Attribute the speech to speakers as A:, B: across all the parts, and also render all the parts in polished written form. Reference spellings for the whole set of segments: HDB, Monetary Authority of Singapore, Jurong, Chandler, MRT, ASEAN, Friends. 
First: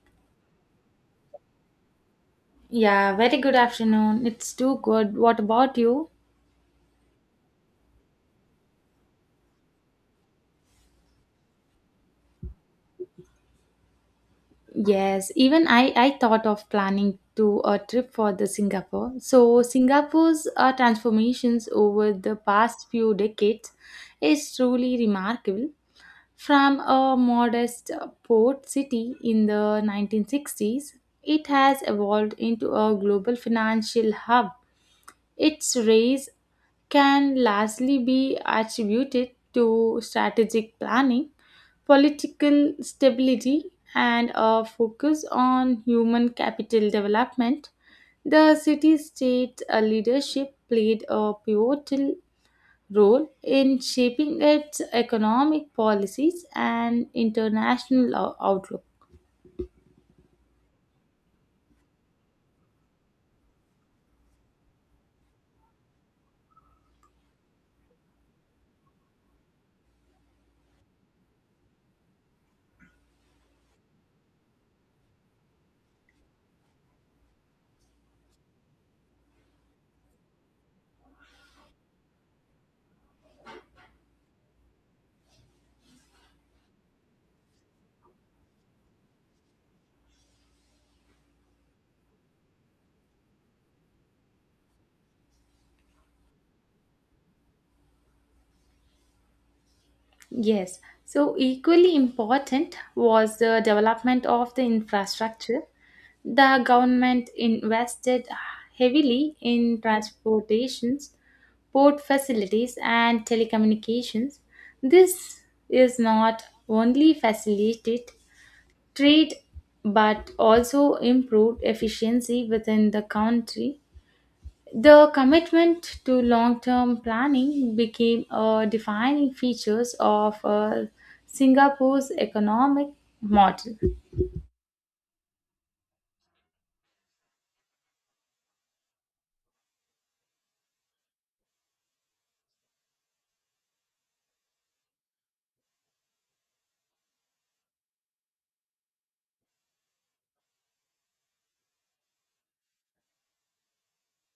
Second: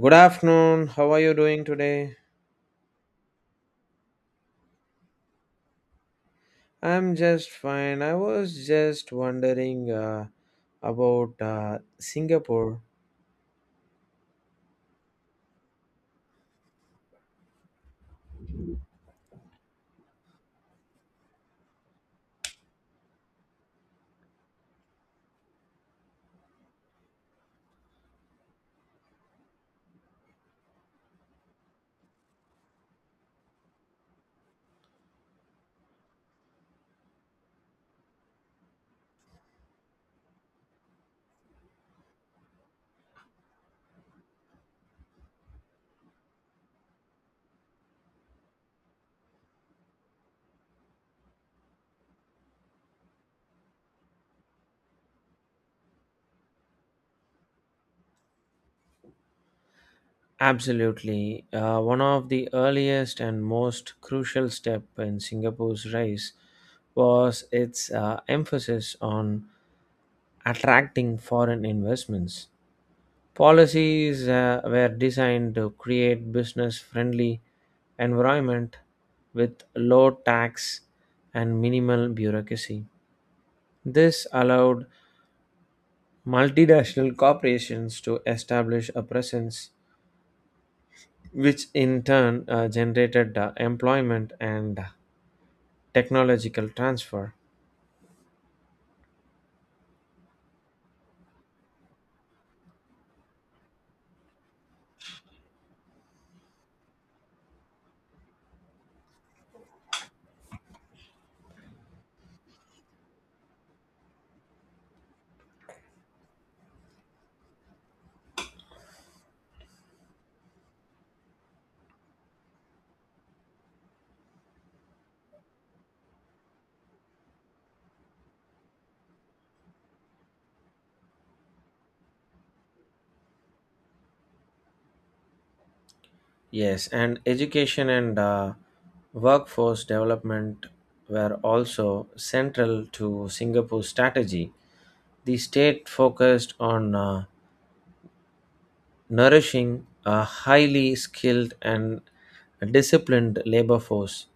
A: Good afternoon. How are you doing today?
B: Yeah, very good afternoon. It's too good. What about you?
A: I'm just fine. I was just wondering about Singapore.
B: Yes, even I thought of planning to a trip for the Singapore. So Singapore's transformations over the past few decades is truly remarkable. From a modest port city in the 1960s, it has evolved into a global financial hub. Its rise can largely be attributed to strategic planning, political stability, and a focus on human capital development. The city state leadership played a pivotal role in shaping its economic policies and international outlook.
A: Absolutely. One of the earliest and most crucial step in Singapore's rise was its emphasis on attracting foreign investments. Policies were designed to create business-friendly environment with low tax and minimal bureaucracy. This allowed multinational corporations to establish a presence, which in turn generated employment and technological transfer.
B: Yes, so equally important was the development of the infrastructure. The government invested heavily in transportations, port facilities, and telecommunications. This is not only facilitated trade but also improved efficiency within the country. The commitment to long-term planning became a defining features of Singapore's economic model.
A: Yes, and education and workforce development were also central to Singapore's strategy. The state focused on nourishing a highly skilled and disciplined labor force,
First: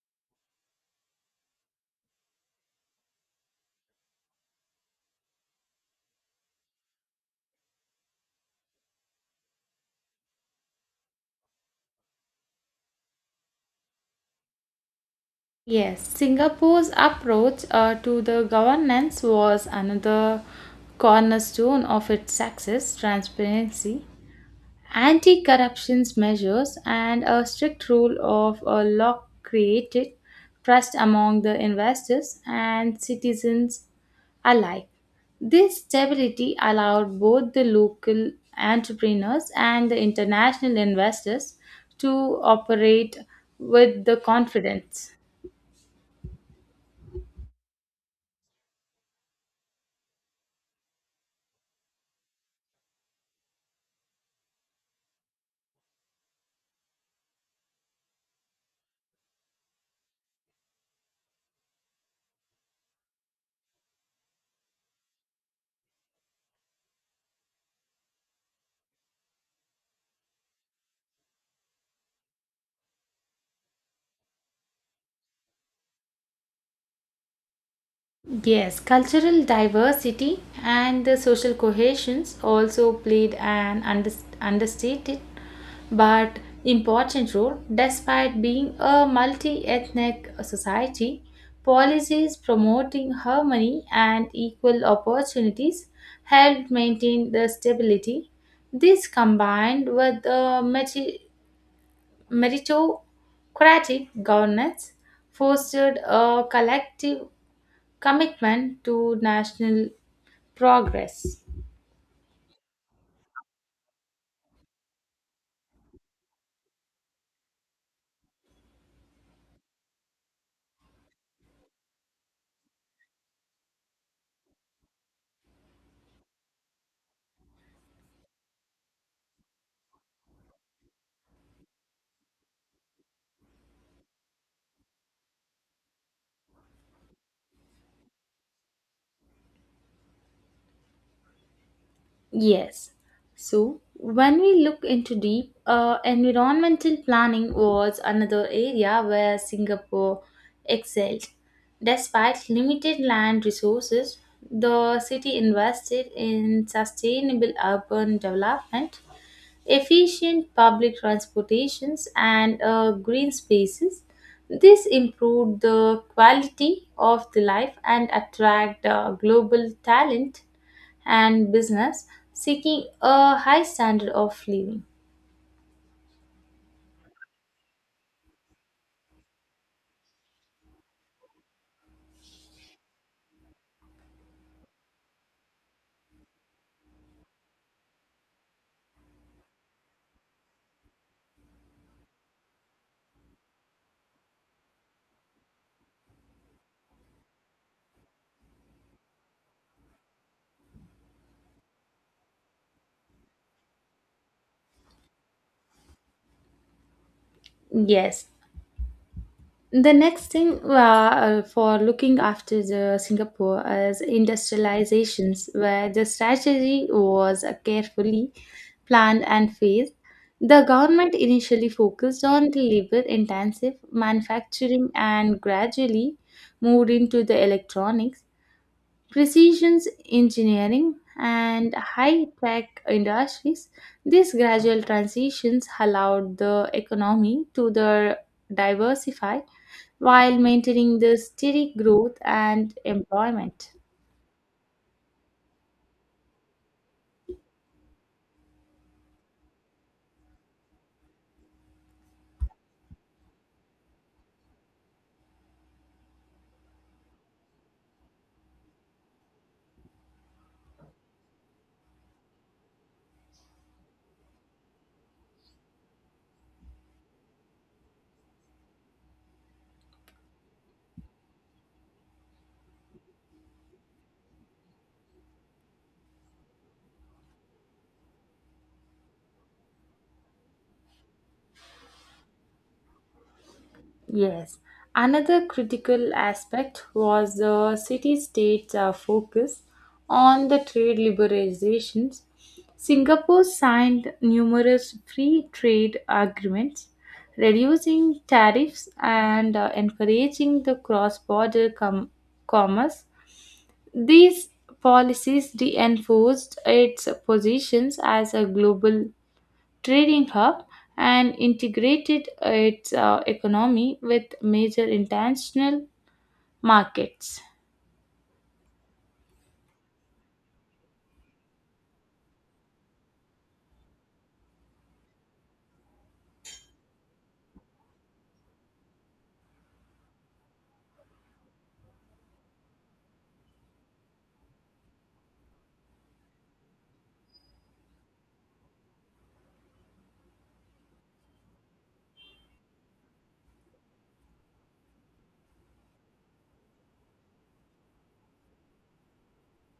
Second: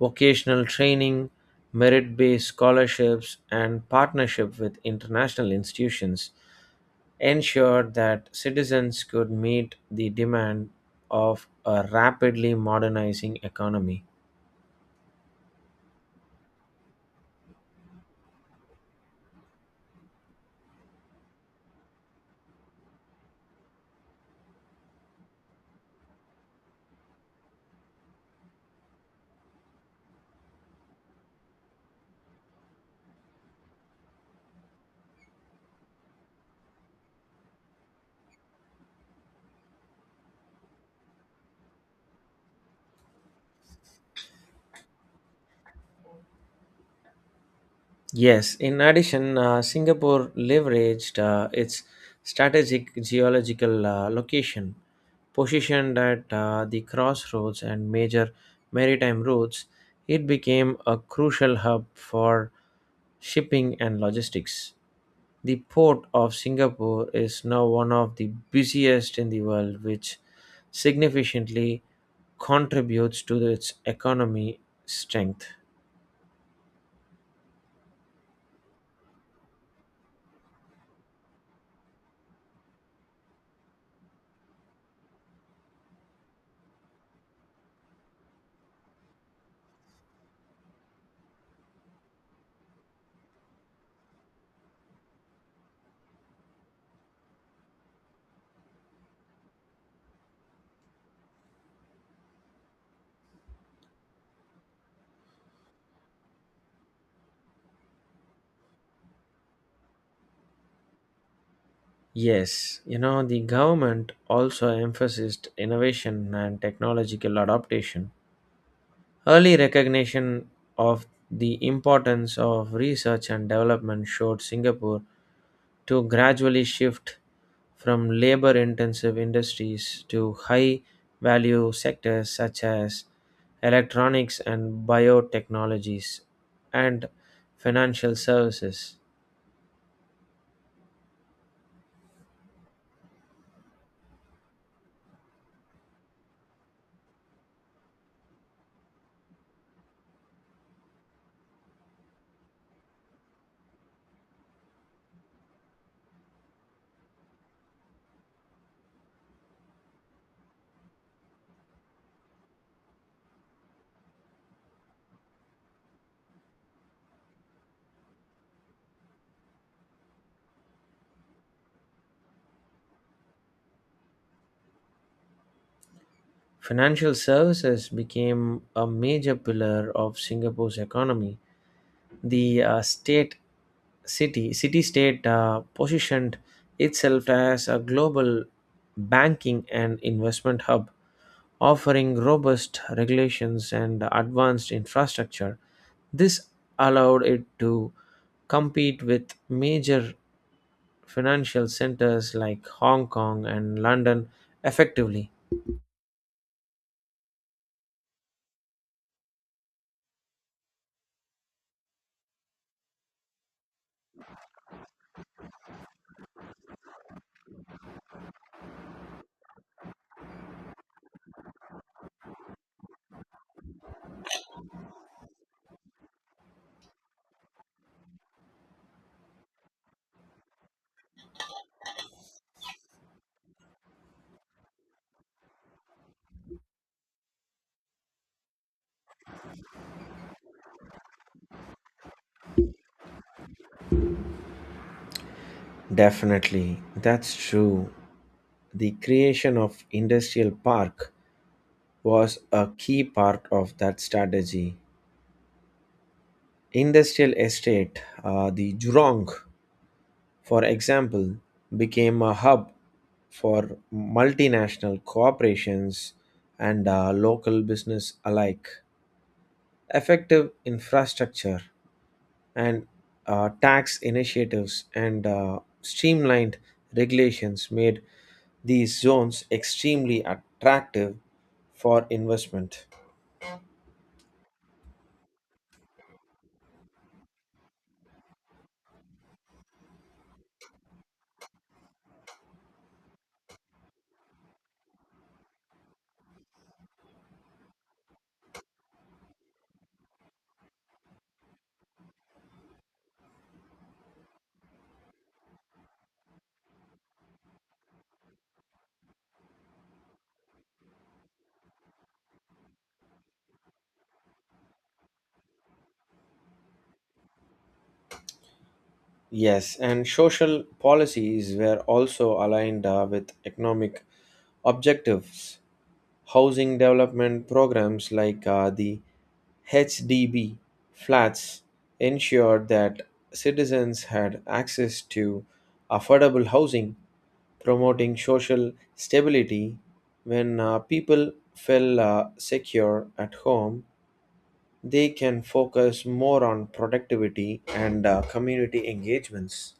A: vocational training, merit based scholarships, and partnership with international institutions ensured that citizens could meet the demand of a rapidly modernizing economy.
B: Yes, Singapore's approach to the governance was another cornerstone of its success. Transparency, anti corruption measures, and a strict rule of a law created trust among the investors and citizens alike. This stability allowed both the local entrepreneurs and the international investors to operate with the confidence.
A: Yes, in addition, Singapore leveraged its strategic geological location, positioned at the crossroads and major maritime routes. It became a crucial hub for shipping and logistics. The port of Singapore is now one of the busiest in the world, which significantly contributes to its economy strength.
B: Yes, cultural diversity and the social cohesions also played an understated but important role. Despite being a multi ethnic society, policies promoting harmony and equal opportunities helped maintain the stability. This, combined with the meritocratic governance, fostered a collective commitment to national progress.
A: Yes, you know, the government also emphasized innovation and technological adaptation. Early recognition of the importance of research and development showed Singapore to gradually shift from labor intensive industries to high value sectors such as electronics and biotechnologies and financial services.
B: Yes. So, when we look into deep, environmental planning was another area where Singapore excelled. Despite limited land resources, the city invested in sustainable urban development, efficient public transportations, and green spaces. This improved the quality of the life and attract global talent and business seeking a high standard of living.
A: Financial services became a major pillar of Singapore's economy. The state city state positioned itself as a global banking and investment hub, offering robust regulations and advanced infrastructure. This allowed it to compete with major financial centers like Hong Kong and London effectively.
B: Yes, the next thing for looking after the Singapore is industrializations, where the strategy was carefully planned and phased. The government initially focused on the labor-intensive manufacturing and gradually moved into the electronics, precision engineering, and high-tech industries. These gradual transitions allowed the economy to the diversify while maintaining the steady growth and employment.
A: Definitely, that's true. The creation of industrial park was a key part of that strategy. Industrial estate, the Jurong, for example, became a hub for multinational corporations and local business alike. Effective infrastructure and tax initiatives and streamlined regulations made these zones extremely attractive for investment.
B: Yes. Another critical aspect was the city state's focus on the trade liberalizations. Singapore signed numerous free trade agreements, reducing tariffs and encouraging the cross border commerce. These policies reinforced its positions as a global trading hub and integrated its economy with major international markets.
A: Yes, and social policies were also aligned with economic objectives. Housing development programs like the HDB flats ensured that citizens had access to affordable housing promoting social stability. When people feel secure at home, they can focus more on productivity and community engagements.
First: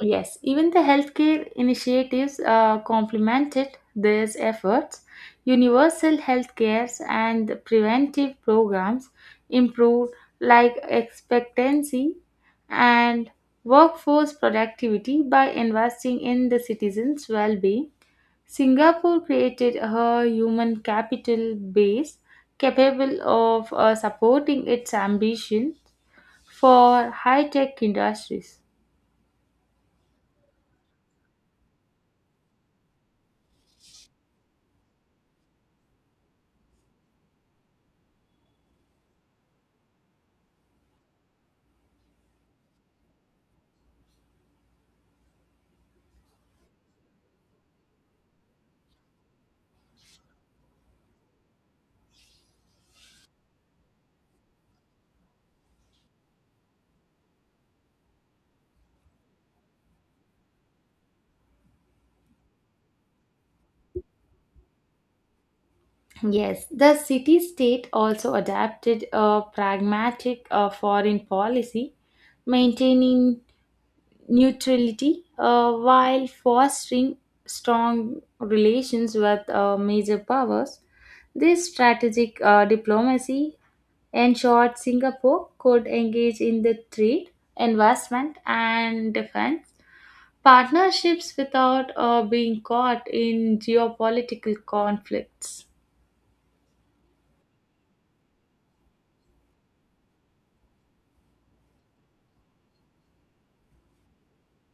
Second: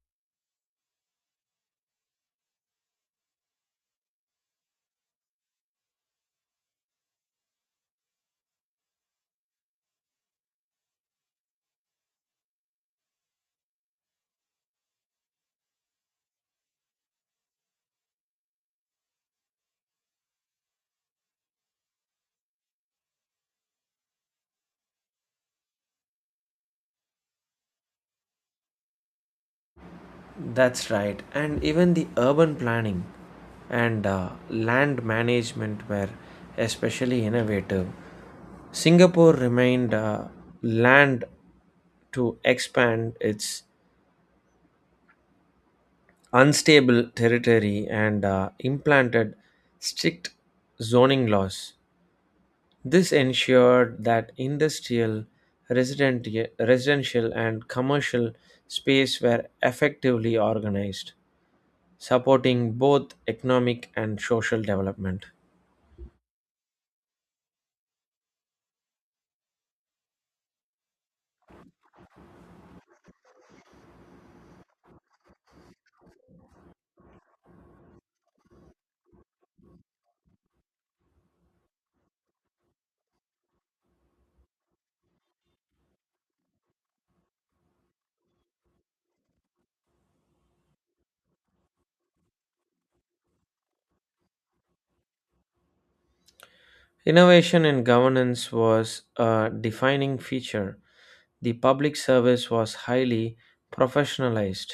B: Yes, even the healthcare initiatives complemented these efforts. Universal healthcare and preventive programs improved life expectancy and workforce productivity. By investing in the citizens' well-being, Singapore created a human capital base capable of supporting its ambition for high tech industries.
A: That's right, and even the urban planning and land management were especially innovative. Singapore remained land to expand its unstable territory and implanted strict zoning laws. This ensured that industrial, resident, residential, and commercial space were effectively organized, supporting both economic and social development.
B: Yes, the city state also adapted a pragmatic foreign policy, maintaining neutrality while fostering strong relations with major powers. This strategic diplomacy, in short, Singapore could engage in the trade, investment, and defense partnerships without being caught in geopolitical conflicts.
A: Innovation in governance was a defining feature. The public service was highly professionalized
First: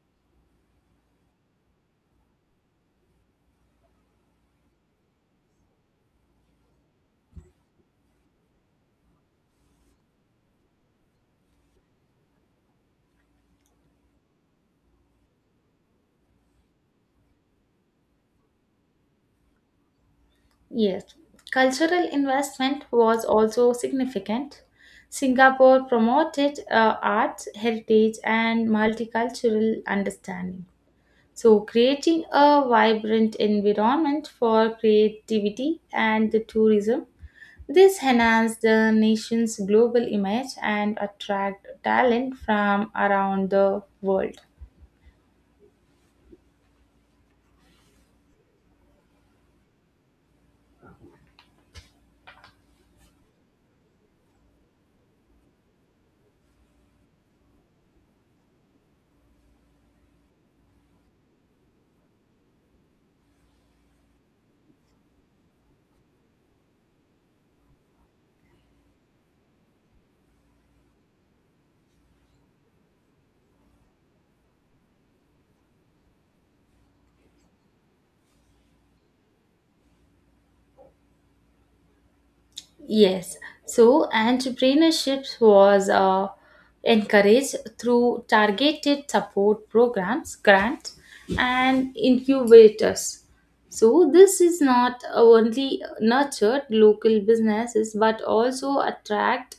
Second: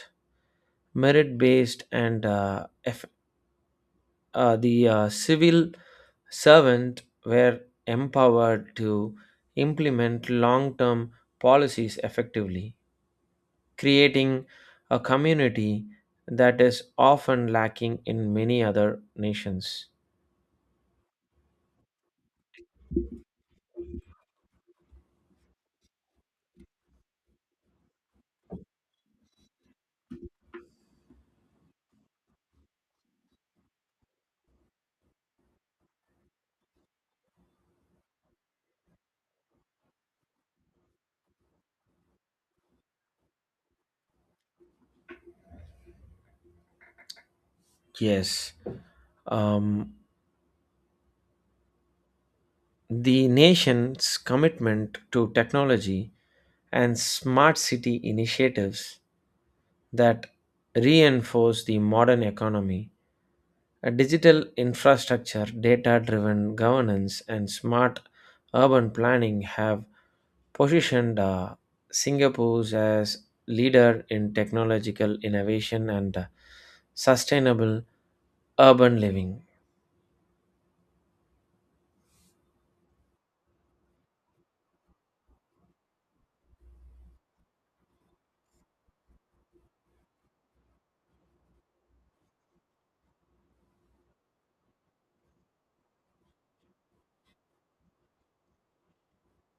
A: merit based and the civil servant were empowered to implement long-term policies effectively, creating a community that is often lacking in many other nations.
B: Yes, cultural investment was also significant. Singapore promoted arts, heritage, and multicultural understanding. So, creating a vibrant environment for creativity and the tourism, this enhanced the nation's global image and attract talent from around the world.
A: Yes, um, the nation's commitment to technology and smart city initiatives that reinforce the modern economy. A digital infrastructure, data driven governance, and smart urban planning have positioned Singapore as leader in technological innovation and sustainable urban living.
B: Yes, so entrepreneurship was encouraged through targeted support programs, grants, and incubators. So this is not only nurtured local businesses but also attract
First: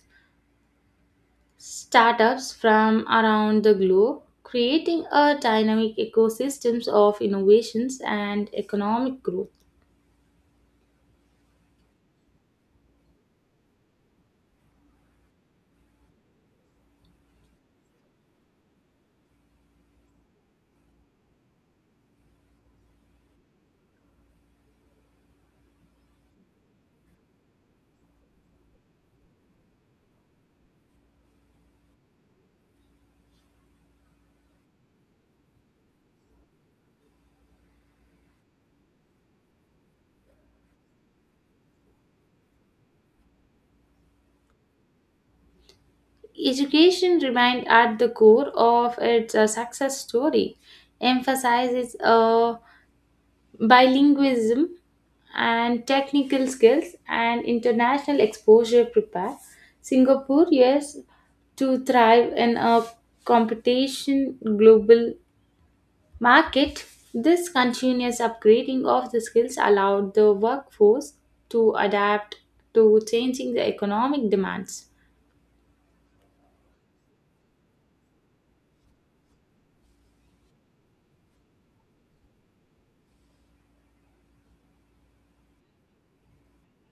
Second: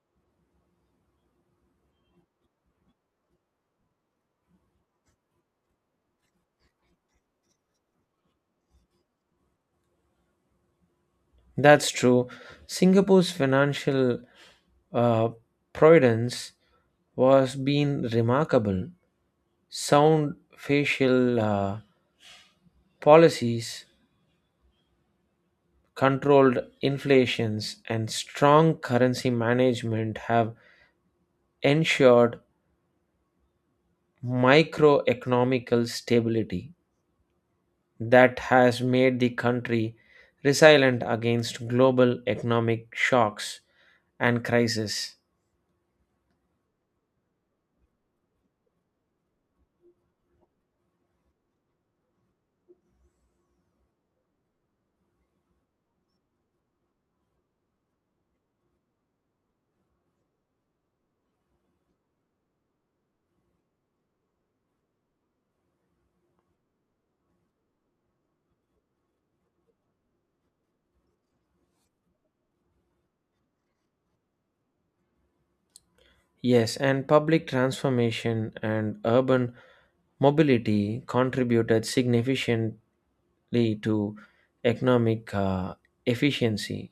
B: startups from around the globe, creating a dynamic ecosystems of innovations and economic growth.
A: That's true. Singapore's financial uh, providence was being remarkable. Sound facial policies controlled inflations and strong currency management have ensured microeconomical stability that has made the country resilient against global economic shocks and crises.
B: Education remained at the core of its success story, emphasizes bilingualism and technical skills and international exposure prepare Singaporeans to thrive in a competition global market. This continuous upgrading of the skills allowed the workforce to adapt to changing the economic demands.
A: Yes, and public transformation and urban mobility contributed significantly to economic efficiency.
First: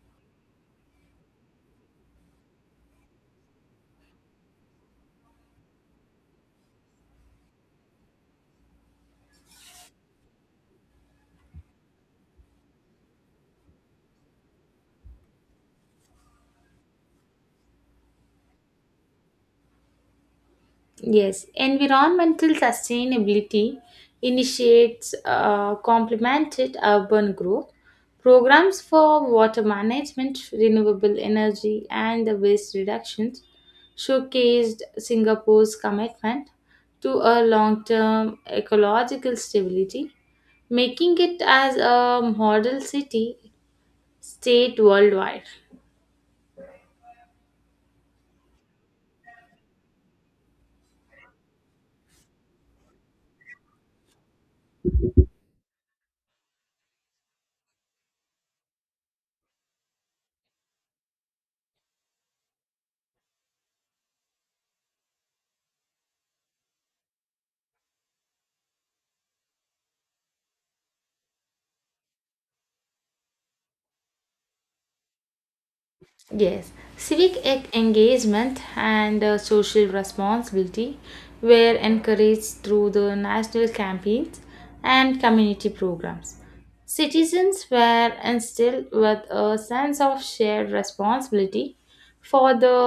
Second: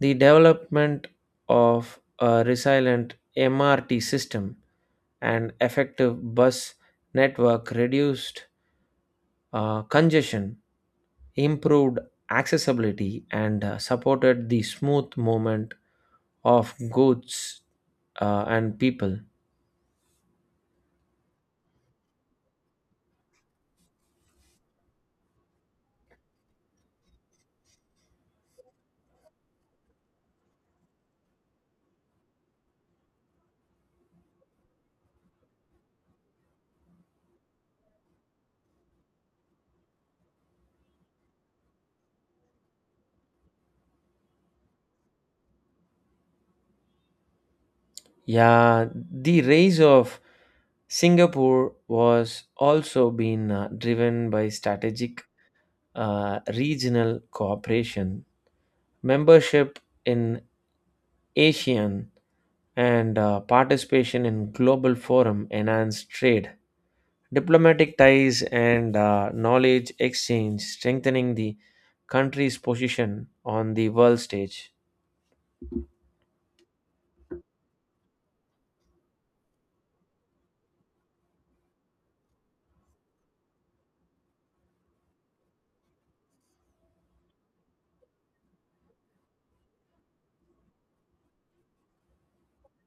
A: The development of a resilient MRT system and effective bus network reduced congestion, improved accessibility, and supported the smooth movement of goods and people.
B: Yes, environmental sustainability initiates complemented urban growth. Programs for water management, renewable energy, and the waste reductions showcased Singapore's commitment to a long term ecological stability, making it as a model city state worldwide.
A: Yeah, the rise of Singapore was also being driven by strategic regional cooperation, membership in ASEAN, and participation in global forum enhanced trade, diplomatic ties, and knowledge exchange, strengthening the country's position on the world stage.
B: Yes, civic engagement and social responsibility were encouraged through the national campaigns and community programs. Citizens were instilled with a sense of shared responsibility for the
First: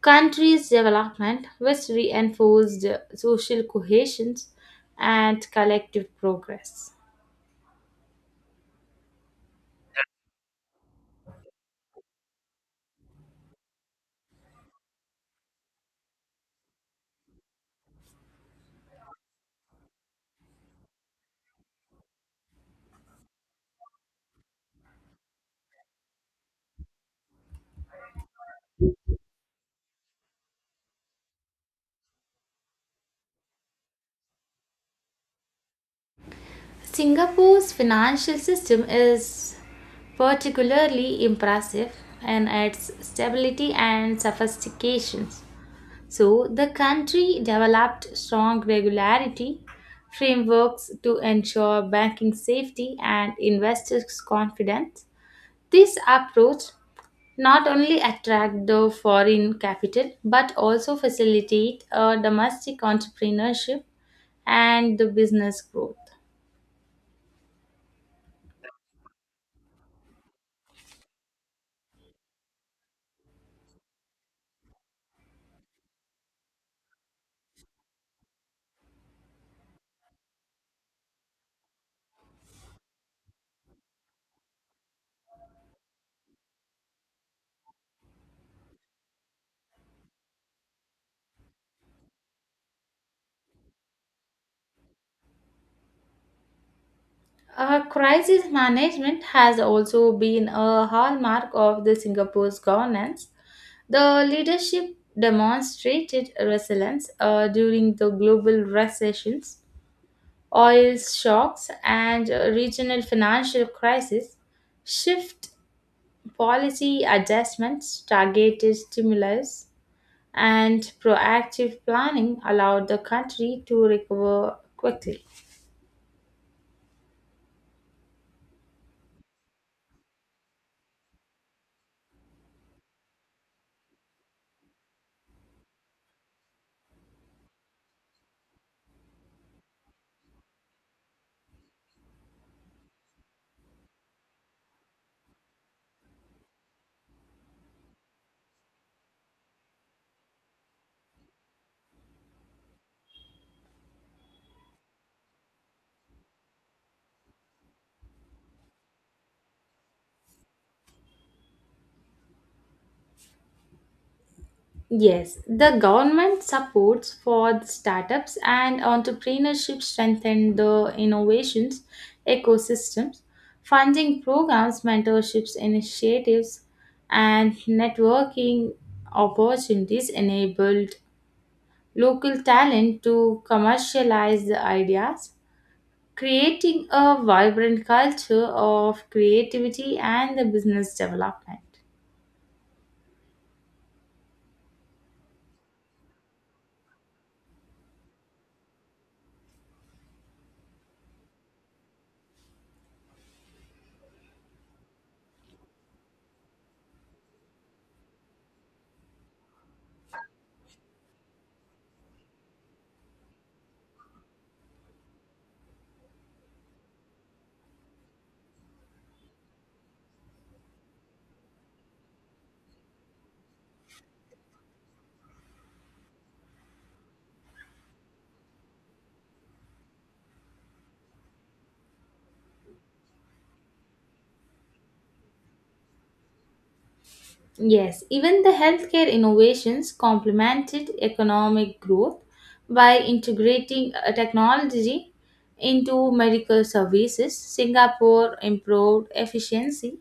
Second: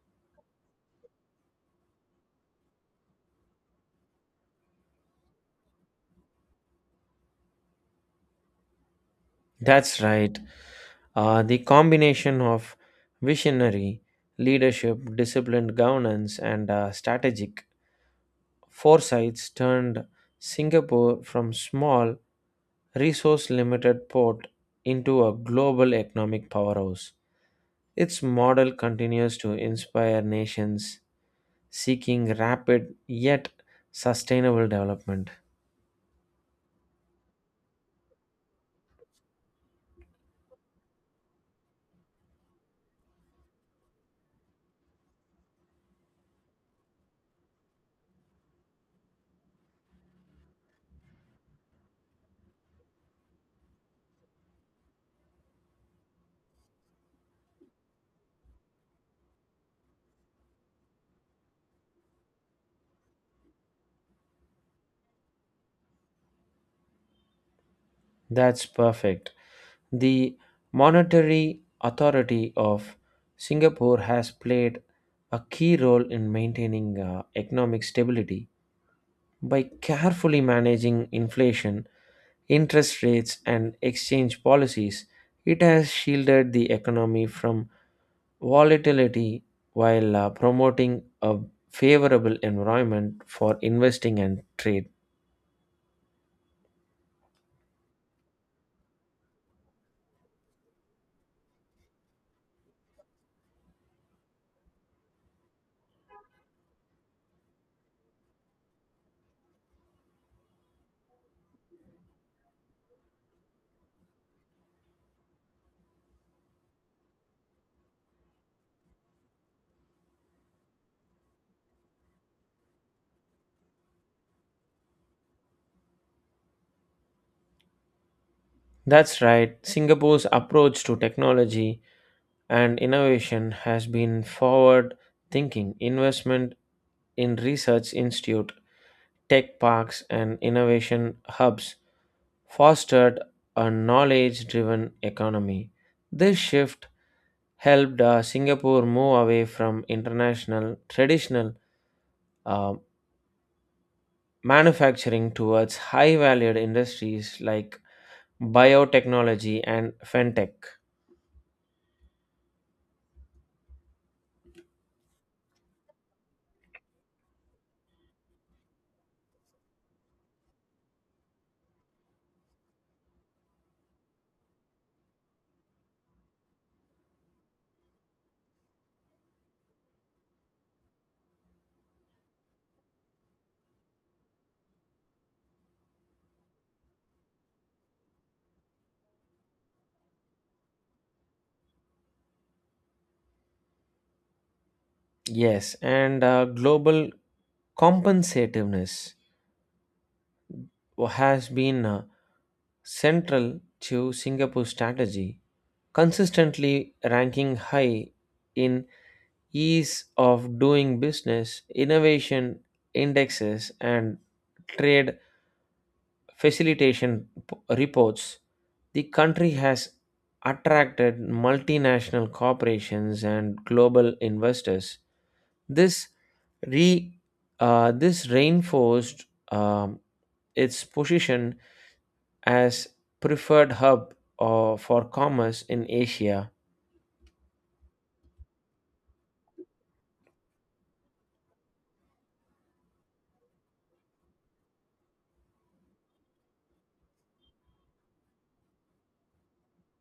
B: country's development, which reinforced social cohesion and collective progress.
A: That's right. The combination of visionary leadership, disciplined governance, and strategic foresights turned Singapore from small, resource-limited port into a global economic powerhouse. Its model continues to inspire nations seeking rapid yet sustainable development.
B: Singapore's financial system is particularly impressive in its stability and sophistication. So, the country developed strong regularity frameworks to ensure banking safety and investors' confidence. This approach not only attract the foreign capital but also facilitate a domestic entrepreneurship and the business growth.
A: That's perfect. The Monetary Authority of Singapore has played a key role in maintaining economic stability by carefully managing inflation, interest rates, and exchange policies. It has shielded the economy from volatility while promoting a favorable environment for investing and trade.
B: Crisis management has also been a hallmark of the Singapore's governance. The leadership demonstrated resilience during the global recessions, oil shocks, and regional financial crisis, shift policy adjustments, targeted stimulus, and proactive planning allowed the country to recover quickly.
A: That's right, Singapore's approach to technology and innovation has been forward thinking investment in research institute tech parks and innovation hubs fostered a knowledge driven economy. This shift helped singapore move away from international traditional uh, manufacturing towards high valued industries like biotechnology and fintech.
B: Yes, the government supports for the startups and entrepreneurship strengthen the innovations ecosystems, funding programs, mentorships initiatives, and networking opportunities enabled local talent to commercialize the ideas, creating a vibrant culture of creativity and the business development.
A: Yes, and global compensativeness has been central to Singapore's strategy, consistently ranking high in ease of doing business, innovation indexes, and trade reports. The country has attracted multinational corporations and global investors. This re this reinforced um, its position as preferred hub for commerce in Asia.
B: Yes, even the healthcare innovations complemented economic growth by integrating technology into medical services. Singapore improved efficiency,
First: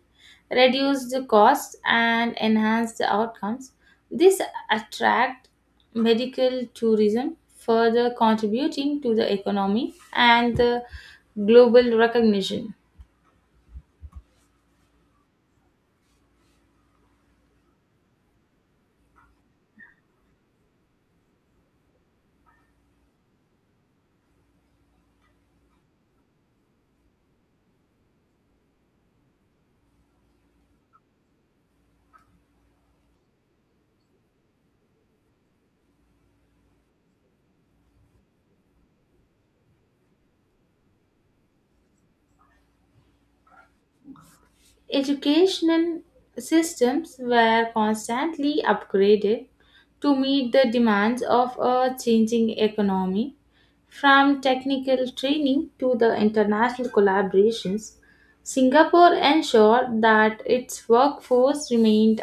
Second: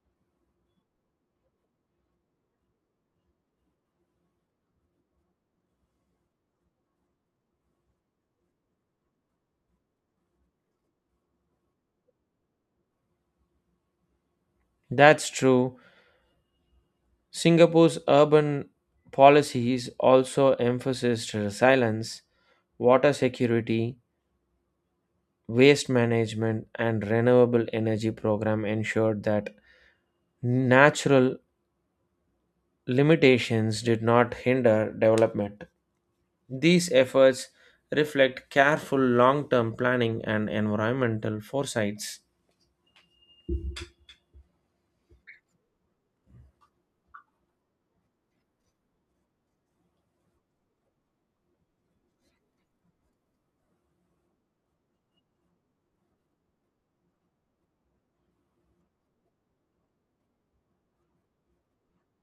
B: reduced the costs, and enhanced the outcomes. This attract medical tourism, further contributing to the economy and the global recognition.
A: That's true. Singapore's urban policies also emphasized resilience, water security, waste management, and renewable energy program ensured that natural limitations did not hinder development. These efforts reflect careful long-term planning and environmental foresights.
B: Educational systems were constantly upgraded to meet the demands of a changing economy. From technical training to the international collaborations, Singapore ensured that its workforce remained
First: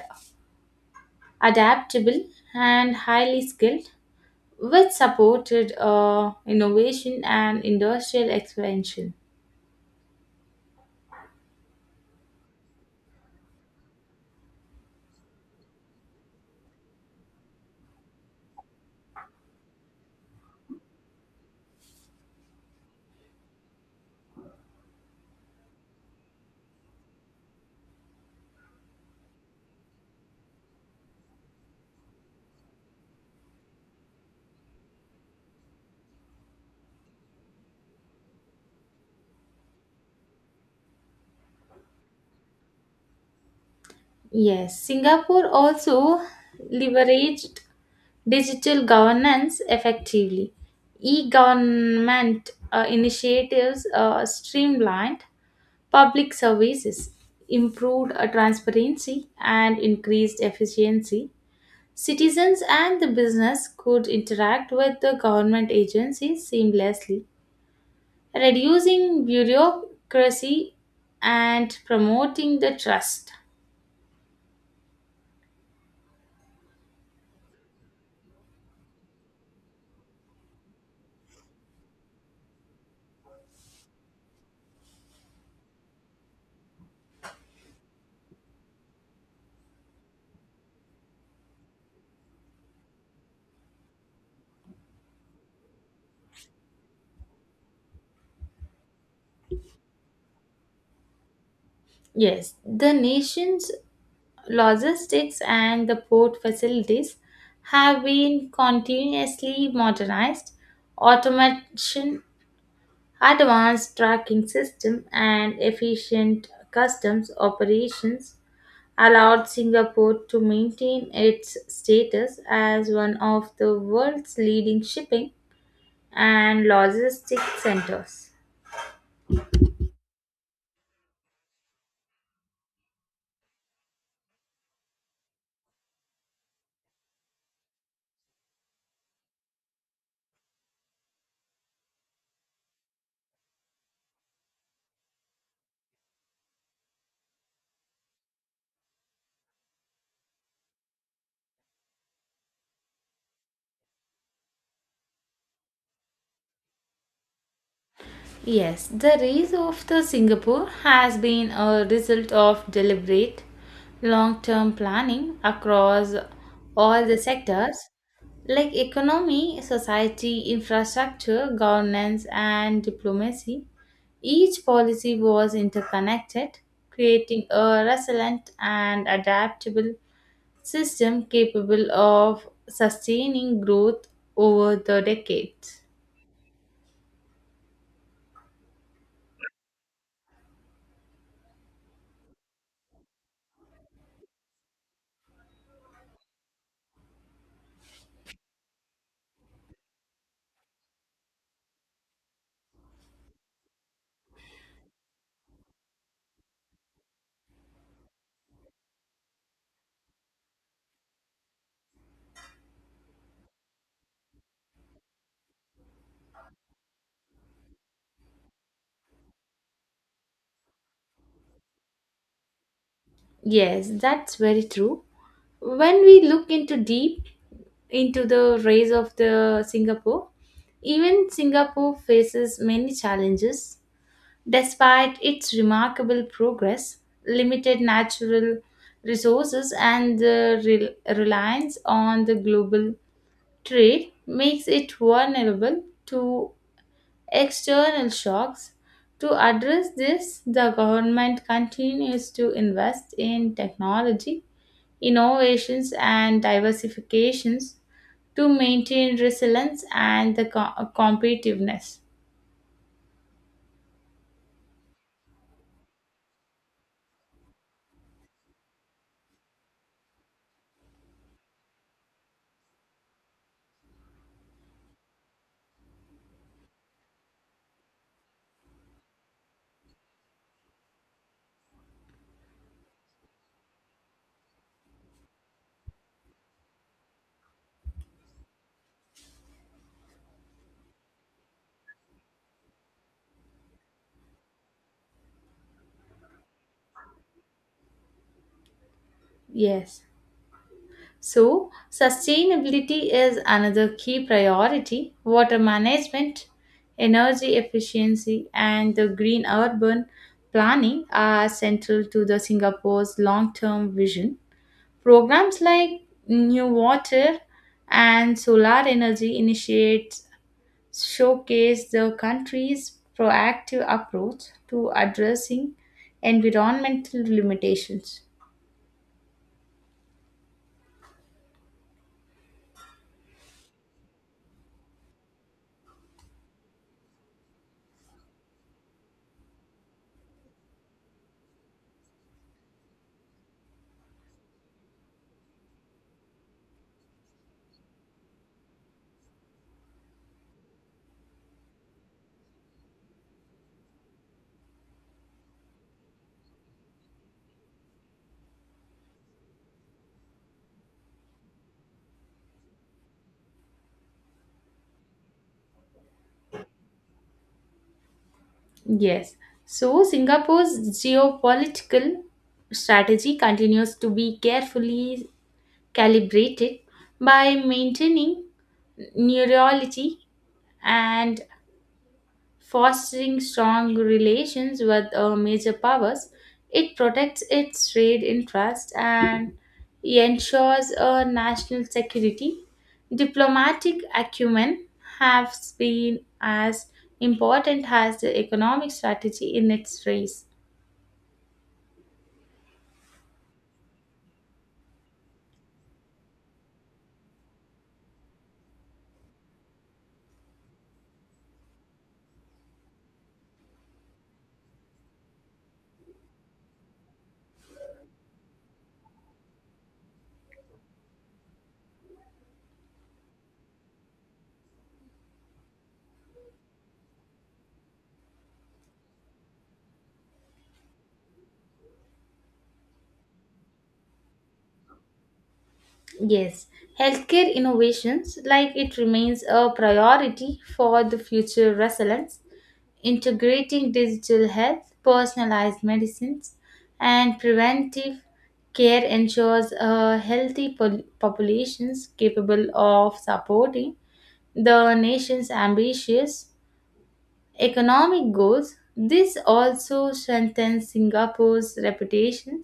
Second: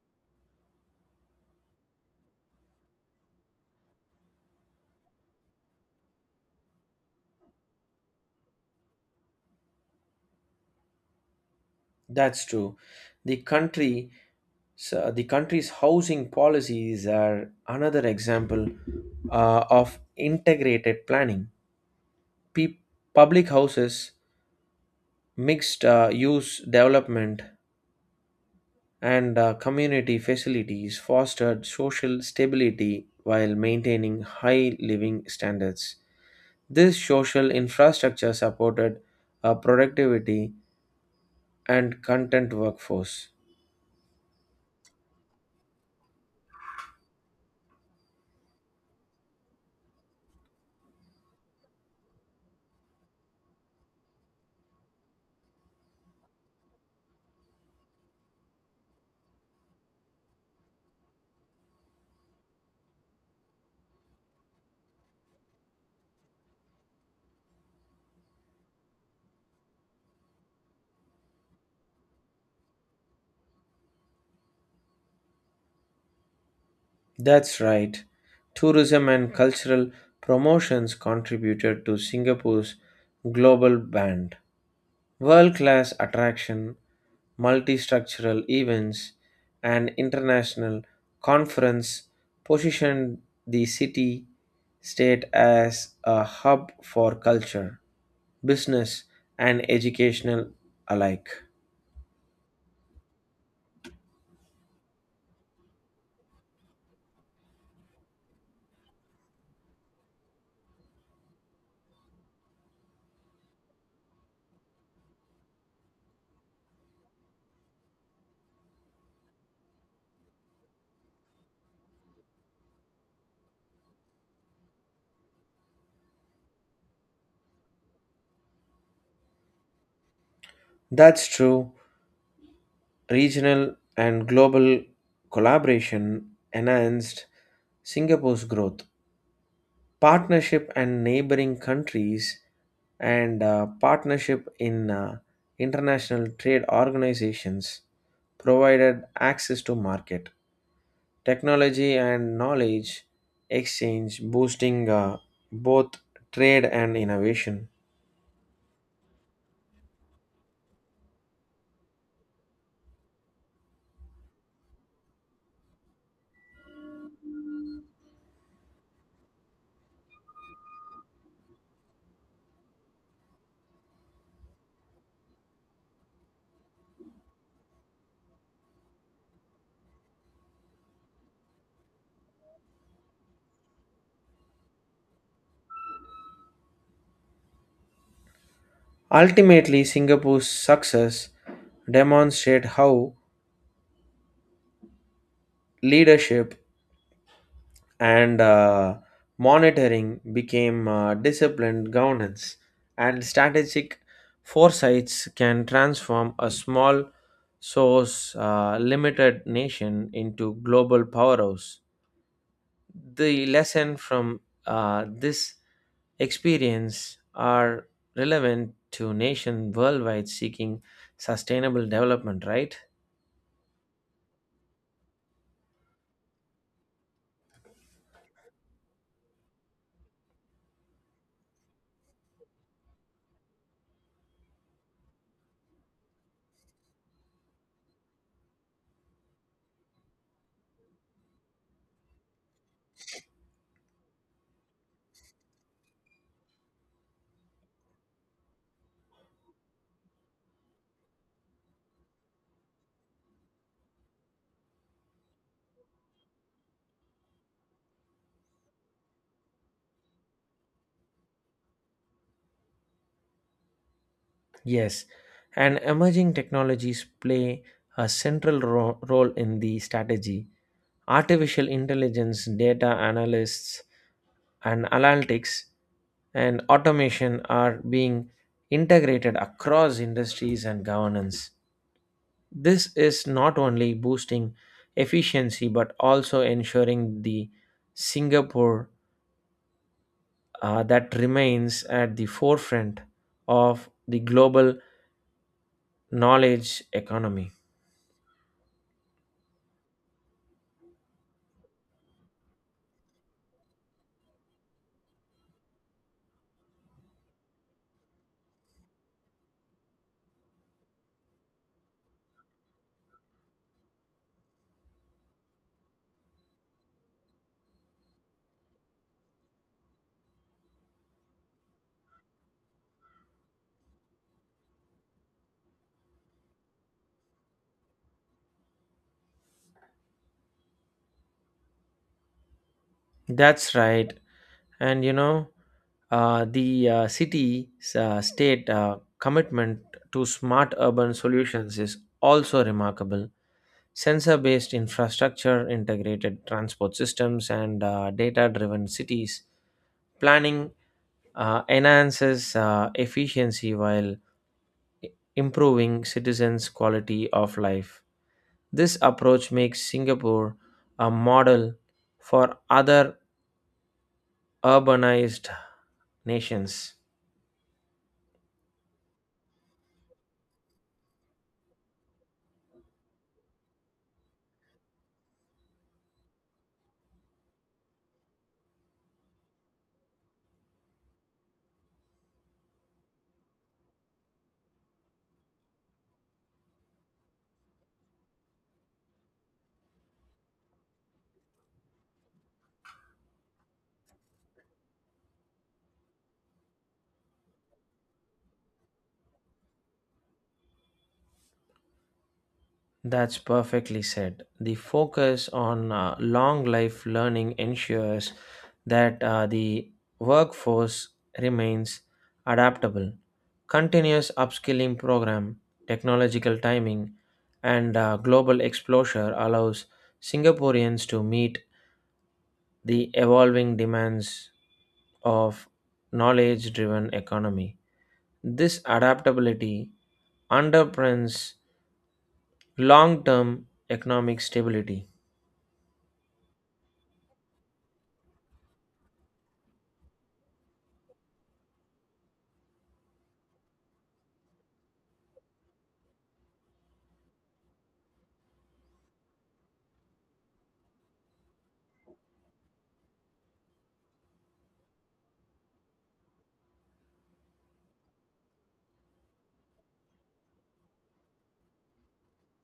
B: adaptable and highly skilled, which supported innovation and industrial expansion.
A: That's true. The country, so the country's housing policies are another example of integrated planning. Pe- public houses, mixed use development, and community facilities fostered social stability while maintaining high living standards. This social infrastructure supported a productivity and content workforce.
B: Yes, Singapore also leveraged digital governance effectively. E government initiatives streamlined public services, improved transparency, and increased efficiency. Citizens and the business could interact with the government agencies seamlessly, reducing bureaucracy and promoting the trust.
A: That's right. Tourism and cultural promotions contributed to Singapore's global brand. World class attraction, multistructural events, and international conference positioned the city state as a hub for culture, business, and educational alike.
B: Yes, the nation's logistics and the port facilities have been continuously modernized. Automation, advanced tracking system, and efficient customs operations allowed Singapore to maintain its status as one of the world's leading shipping and logistics centers.
A: That's true. Regional and global collaboration enhanced Singapore's growth. Partnership and neighboring countries and partnership in international trade organizations provided access to market, technology, and knowledge exchange, boosting both trade and innovation.
B: Yes, the rise of the Singapore has been a result of deliberate long-term planning across all the sectors like economy, society, infrastructure, governance, and diplomacy. Each policy was interconnected, creating a resilient and adaptable system capable of sustaining growth over the decades.
A: Ultimately, Singapore's success demonstrate how leadership and monitoring became disciplined governance and strategic foresights can transform a small source limited nation into global powerhouse. The lesson from this experience are relevant to nation worldwide seeking sustainable development, right?
B: Yes, that's very true. When we look into deep into the rays of the Singapore, even Singapore faces many challenges. Despite its remarkable progress, limited natural resources and the reliance on the global trade makes it vulnerable to external shocks. To address this, the government continues to invest in technology innovations and diversifications to maintain resilience and the competitiveness.
A: Yes, and emerging technologies play a central role in the strategy. Artificial intelligence, data analysts, and analytics and automation are being integrated across industries and governance. This is not only boosting efficiency but also ensuring the Singapore that remains at the forefront of the global knowledge economy.
B: Yes. So, sustainability is another key priority. Water management, energy efficiency, and the green urban planning are central to the Singapore's long-term vision. Programs like New Water and solar energy initiates showcase the country's proactive approach to addressing environmental limitations.
A: That's right. And you know, the city state commitment to smart urban solutions is also remarkable. Sensor based infrastructure, integrated transport systems, and data driven cities planning enhances efficiency while i- improving citizens' quality of life. This approach makes Singapore a model for other urbanized nations.
B: Yes, so Singapore's geopolitical strategy continues to be carefully calibrated by maintaining neurology and fostering strong relations with major powers. It protects its trade interests and ensures national security. Diplomatic acumen has been as important as the economic strategy in its race.
A: That's perfectly said. The focus on long life learning ensures that the workforce remains adaptable. Continuous upskilling program, technological timing, and global exposure allows Singaporeans to meet the evolving demands of knowledge driven economy. This adaptability underpins long term economic stability.
B: Yes, healthcare innovations like it remains a priority for the future resilience, integrating digital health, personalized medicines, and preventive care ensures a healthy populations capable of supporting the nation's ambitious economic goals. This also strengthens Singapore's reputation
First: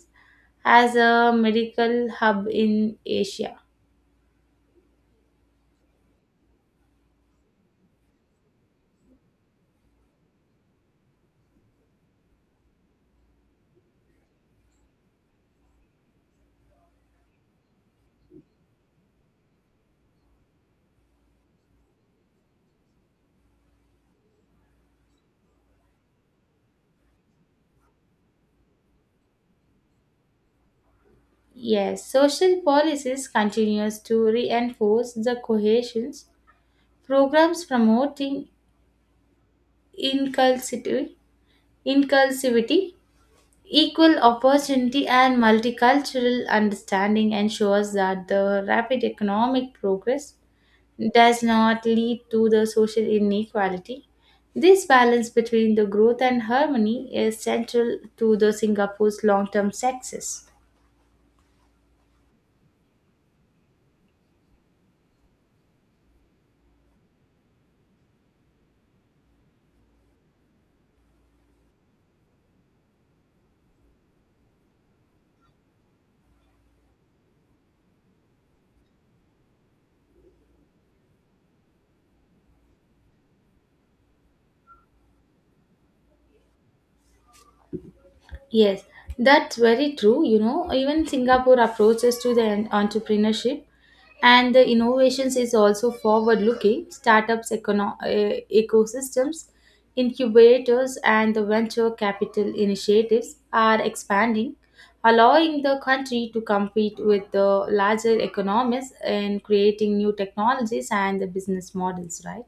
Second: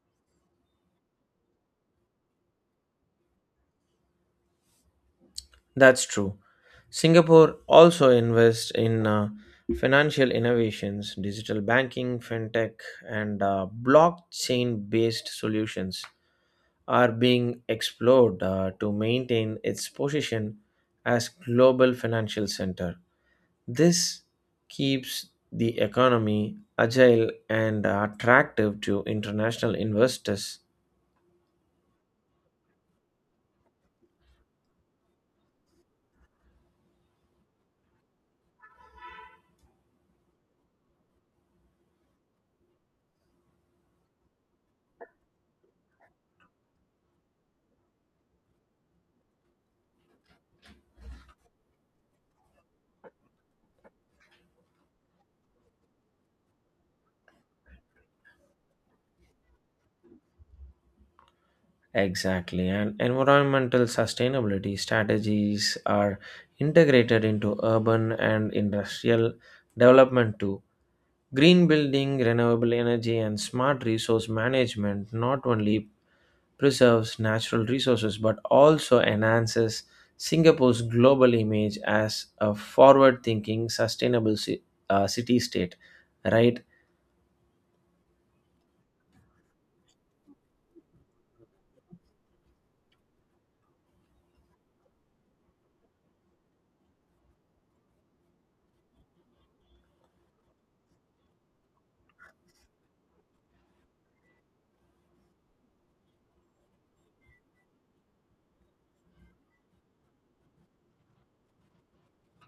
B: as a medical hub in Asia.
A: That's true. Singapore also invests in financial innovations, digital banking, fintech, and blockchain based solutions are being explored to maintain its position as global financial center. This keeps the economy agile and attractive to international investors.
B: Yes, social policies continues to reinforce the cohesions. Programs promoting inclusivity, inclusivity, equal opportunity, and multicultural understanding ensures that the rapid economic progress does not lead to the social inequality. This balance between the growth and harmony is central to the Singapore's long-term success.
A: Exactly, and environmental sustainability strategies are integrated into urban and industrial development too. Green building, renewable energy, and smart resource management not only preserves natural resources but also enhances Singapore's global image as a forward thinking, sustainable city state, right?
B: Yes, that's very true. You know, even Singapore approaches to the entrepreneurship and the innovations is also forward looking startups ecosystems, incubators, and the venture capital initiatives are expanding, allowing the country to compete with the larger economies in creating new technologies and the business models, right?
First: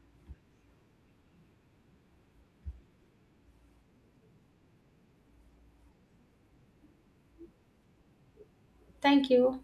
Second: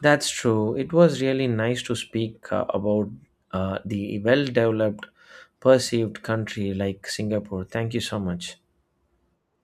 A: That's true. It was really nice to speak about the well developed, perceived country like Singapore. Thank you so much.
B: Thank you.